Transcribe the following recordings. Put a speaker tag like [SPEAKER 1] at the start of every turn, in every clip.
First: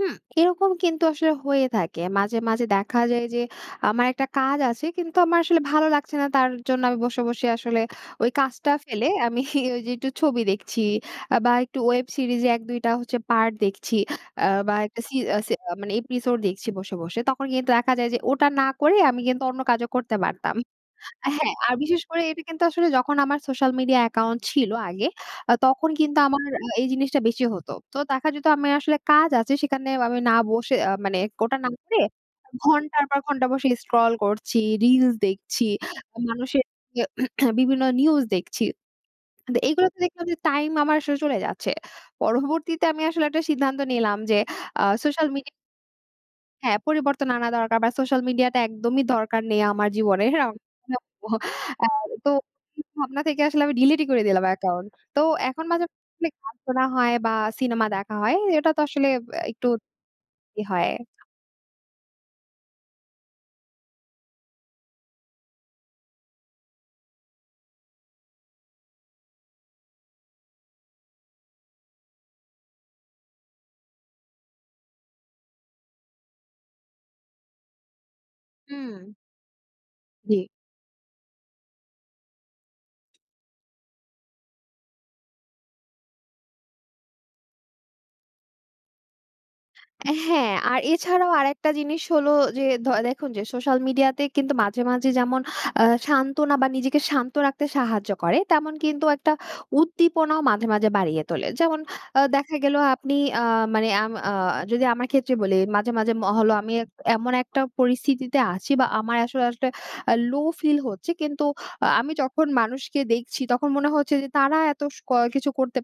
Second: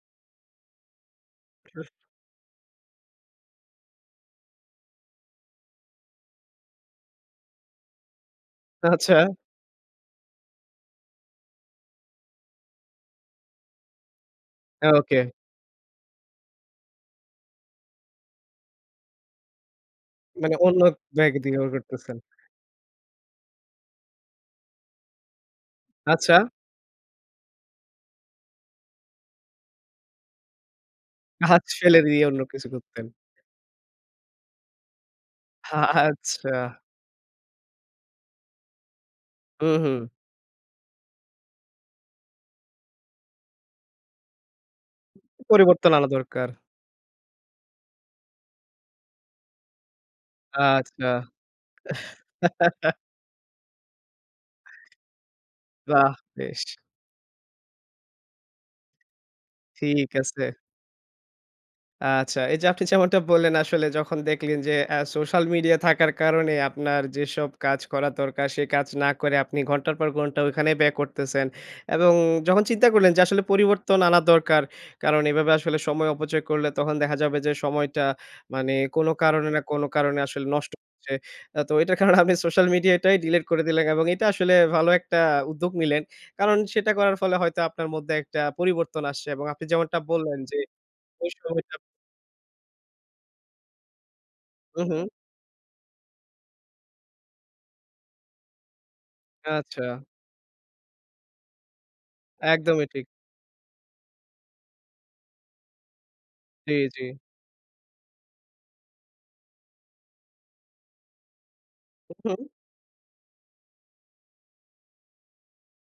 [SPEAKER 1] হুম, এরকম কিন্তু আসলে হয়ে
[SPEAKER 2] [unintelligible]
[SPEAKER 1] থাকে মাঝে, মাঝে দেখা যায়, যে আমার একটা কাজ আছে, কিন্তু আমার আসলে ভালো লাগছে না, তার জন্য আমি বসে, বসে আসলে ওই কাজটা ফেলে,
[SPEAKER 2] আচ্ছা।
[SPEAKER 1] আমি ওই যে একটু ছবি দেখছি, আ বা একটু ওয়েব সিরিজে ১-২ টা হচ্ছে পার্ট দেখছি, আ বা
[SPEAKER 2] হ্যাঁ,
[SPEAKER 1] একটা সি
[SPEAKER 2] ওকে।
[SPEAKER 1] আ সে আ মানে এপিসোড দেখছি বসে, বসে। তখন কিন্তু দেখা যায় যে ওটা না করে, আমি কিন্তু অন্য কাজও করতে পারতাম
[SPEAKER 2] মানে অন্য ব্যাগ
[SPEAKER 1] হ্যাঁ,
[SPEAKER 2] দিয়েও
[SPEAKER 1] আর বিশেষ
[SPEAKER 2] করতেছেন।
[SPEAKER 1] করে এটা কিন্তু আসলে যখন আমার সোশ্যাল মিডিয়া অ্যাকাউন্ট ছিল আগে, আ তখন কিন্তু
[SPEAKER 2] আচ্ছা।
[SPEAKER 1] আমার আ এই জিনিসটা বেশি হত। তো দেখা যেত আমার আসলে কাজ আছে, সেখানে আমি না বসে, আ মানে ওটা
[SPEAKER 2] কাজ
[SPEAKER 1] না করে,
[SPEAKER 2] ফেলে দিয়ে অন্য কিছু
[SPEAKER 1] ঘন্টার
[SPEAKER 2] করতেন।
[SPEAKER 1] পর ঘন্টা বসে স্ক্রল করছি, রিলস দেখছি, মানুষের
[SPEAKER 2] আচ্ছা।
[SPEAKER 1] বিভিন্ন নিউজ দেখছি।
[SPEAKER 2] হু,
[SPEAKER 1] এগুলো তো
[SPEAKER 2] হু।
[SPEAKER 1] দেখলাম যে, টাইম আমার আসলে চলে যাচ্ছে। পরবর্তীতে আমি আসলে একটা সিদ্ধান্ত নিলাম যে, আ সোশ্যাল মিডিয়া
[SPEAKER 2] পরিবর্তন আনা দরকার।
[SPEAKER 1] হ্যাঁ, পরিবর্তন আনা দরকার। বা সোশ্যাল মিডিয়া টা একদমই দরকার নেই, আমার জীবনের।
[SPEAKER 2] আচ্ছা।
[SPEAKER 1] [unintelligible] আ তো এই ভাবনা থেকে আসলে আমি ডিলিট করে দিলাম অ্যাকাউন্ট। তো এখন মাঝে
[SPEAKER 2] বাহ!
[SPEAKER 1] মানে গান
[SPEAKER 2] বেশ।
[SPEAKER 1] শোনা হয় বা সিনেমা দেখা হয়। এটা তো আসলে বে একটু
[SPEAKER 2] ঠিক আছে।
[SPEAKER 1] ই হয়।
[SPEAKER 2] আচ্ছা, এই যে আপনি যেমনটা বললেন, আসলে যখন দেখলেন যে আ সোশ্যাল মিডিয়া থাকার কারণে আপনার যেসব কাজ করা দরকার, সে কাজ না করে আপনি ঘন্টার পর ঘন্টা ওখানেই ব্যয় করতেছেন। এবং যখন চিন্তা করলেন যে, আসলে পরিবর্তন আনা দরকার, কারণ এভাবে আসলে সময় অপচয় করলে তখন দেখা যাবে যে, সময়টা মানে কোন
[SPEAKER 1] হুম।
[SPEAKER 2] কারণে না, কোন কারণে
[SPEAKER 1] জ্বি।
[SPEAKER 2] আসলে নষ্ট হচ্ছে। আ তো এটার কারণে আপনি সোশ্যাল মিডিয়াটাই ডিলিট করে দিলেন। এবং এটা আসলে ভালো একটা উদ্যোগ নিলেন। কারণ সেটা করার ফলে হয়তো আপনার মধ্যে একটা পরিবর্তন আসছে এবং আপনি যেমনটা
[SPEAKER 1] অ্যা
[SPEAKER 2] বললেন
[SPEAKER 1] হ্যাঁ,
[SPEAKER 2] যে
[SPEAKER 1] আর
[SPEAKER 2] ঐ
[SPEAKER 1] এছাড়াও
[SPEAKER 2] শো
[SPEAKER 1] আরেকটা
[SPEAKER 2] [unintelligible]
[SPEAKER 1] জিনিস হলো যে, দ দেখুন যে সোশ্যাল মিডিয়া তে কিন্তু মাঝে,
[SPEAKER 2] হু, হু।
[SPEAKER 1] মাঝে যেমন আ সান্ত্বনা, বা নিজেকে শান্ত রাখতে সাহায্য করে, তেমন কিন্তু একটা
[SPEAKER 2] আচ্ছা।
[SPEAKER 1] উদ্দীপনাও মাঝে, মাঝে বাড়িয়ে তোলে। যেমন আ দেখা গেল,
[SPEAKER 2] একদমই ঠিক।
[SPEAKER 1] আপনি আ মানে আম আ যদি আমার ক্ষেত্রে বলি মাঝে, মাঝে ম হলো, আমি
[SPEAKER 2] জ্বী,
[SPEAKER 1] এক
[SPEAKER 2] জ্বী।
[SPEAKER 1] এমন একটা পরিস্থিতি আছি বা আমার আসলে, আসলে আ লো ফিল হচ্ছে, কিন্তু আমি
[SPEAKER 2] উহু।
[SPEAKER 1] যখন মানুষকে দেখছি তখন মনে হচ্ছে যে, "তারা এত স কিছু করতে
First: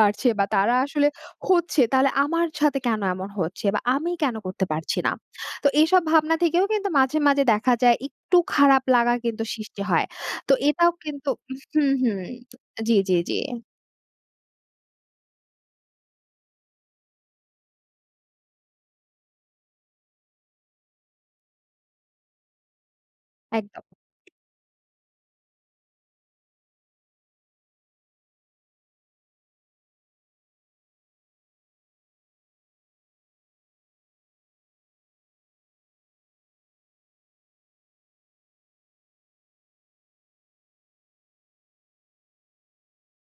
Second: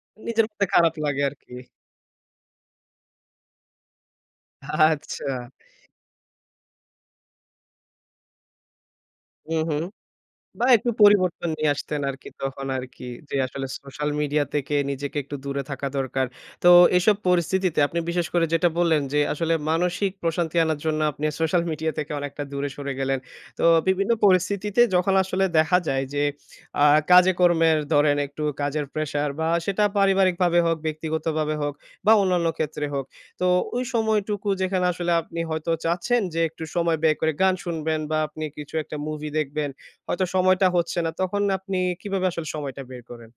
[SPEAKER 1] পারছে বা
[SPEAKER 2] নিজের মধ্যে
[SPEAKER 1] তারা
[SPEAKER 2] খারাপ
[SPEAKER 1] আসলে
[SPEAKER 2] লাগে আরকি।
[SPEAKER 1] হচ্ছে, তাহলে আমার সাথে কেন এমন হচ্ছে, বা আমি কেন করতে পারছি না?"
[SPEAKER 2] আচ্ছা।
[SPEAKER 1] তো এইসব ভাবনা থেকেও কিন্তু মাঝে, মাঝে দেখা যায়, একটু খারাপ লাগা কিন্তু
[SPEAKER 2] হুম,
[SPEAKER 1] সৃষ্টি
[SPEAKER 2] হুম।
[SPEAKER 1] হয়। তো
[SPEAKER 2] বা একটু
[SPEAKER 1] এটাও কিন্তু
[SPEAKER 2] পরিবর্তন নিয়ে
[SPEAKER 1] হুম,
[SPEAKER 2] আসতেন
[SPEAKER 1] হুম।
[SPEAKER 2] আরকি, তখন
[SPEAKER 1] জ্বী,
[SPEAKER 2] আরকি
[SPEAKER 1] জ্বী,
[SPEAKER 2] যে
[SPEAKER 1] জ্বী।
[SPEAKER 2] আসলে সোশ্যাল মিডিয়া থেকে নিজেকে একটু দূরে থাকা দরকার। তো এসব পরিস্থিতিতে আপনি বিশেষ করে যেটা বললেন, যে আসলে মানসিক প্রশান্তি আনার জন্য, আপনি সোশ্যাল মিডিয়া থেকে অনেকটা দূরে সরে গেলেন। তো
[SPEAKER 1] একদম।
[SPEAKER 2] বিভিন্ন পরিস্থিতিতে যখন আসলে দেখা যায় যে, আ কাজে কর্মের ধরেন একটু কাজের প্রেশার বা সেটা পারিবারিকভাবে হোক, ব্যক্তিগতভাবে হোক, বা অন্যান্য ক্ষেত্রে হোক। তো ওই সময়টুকু যেখানে আসলে আপনি হয়তো চাচ্ছেন যে, একটু সময় বের করে গান শুনবেন বা আপনি কিছু একটা মুভি দেখবেন, হয়তো সময়টা হচ্ছে না। তখন আপনি কিভাবে আসলে সময়টা বের করেন?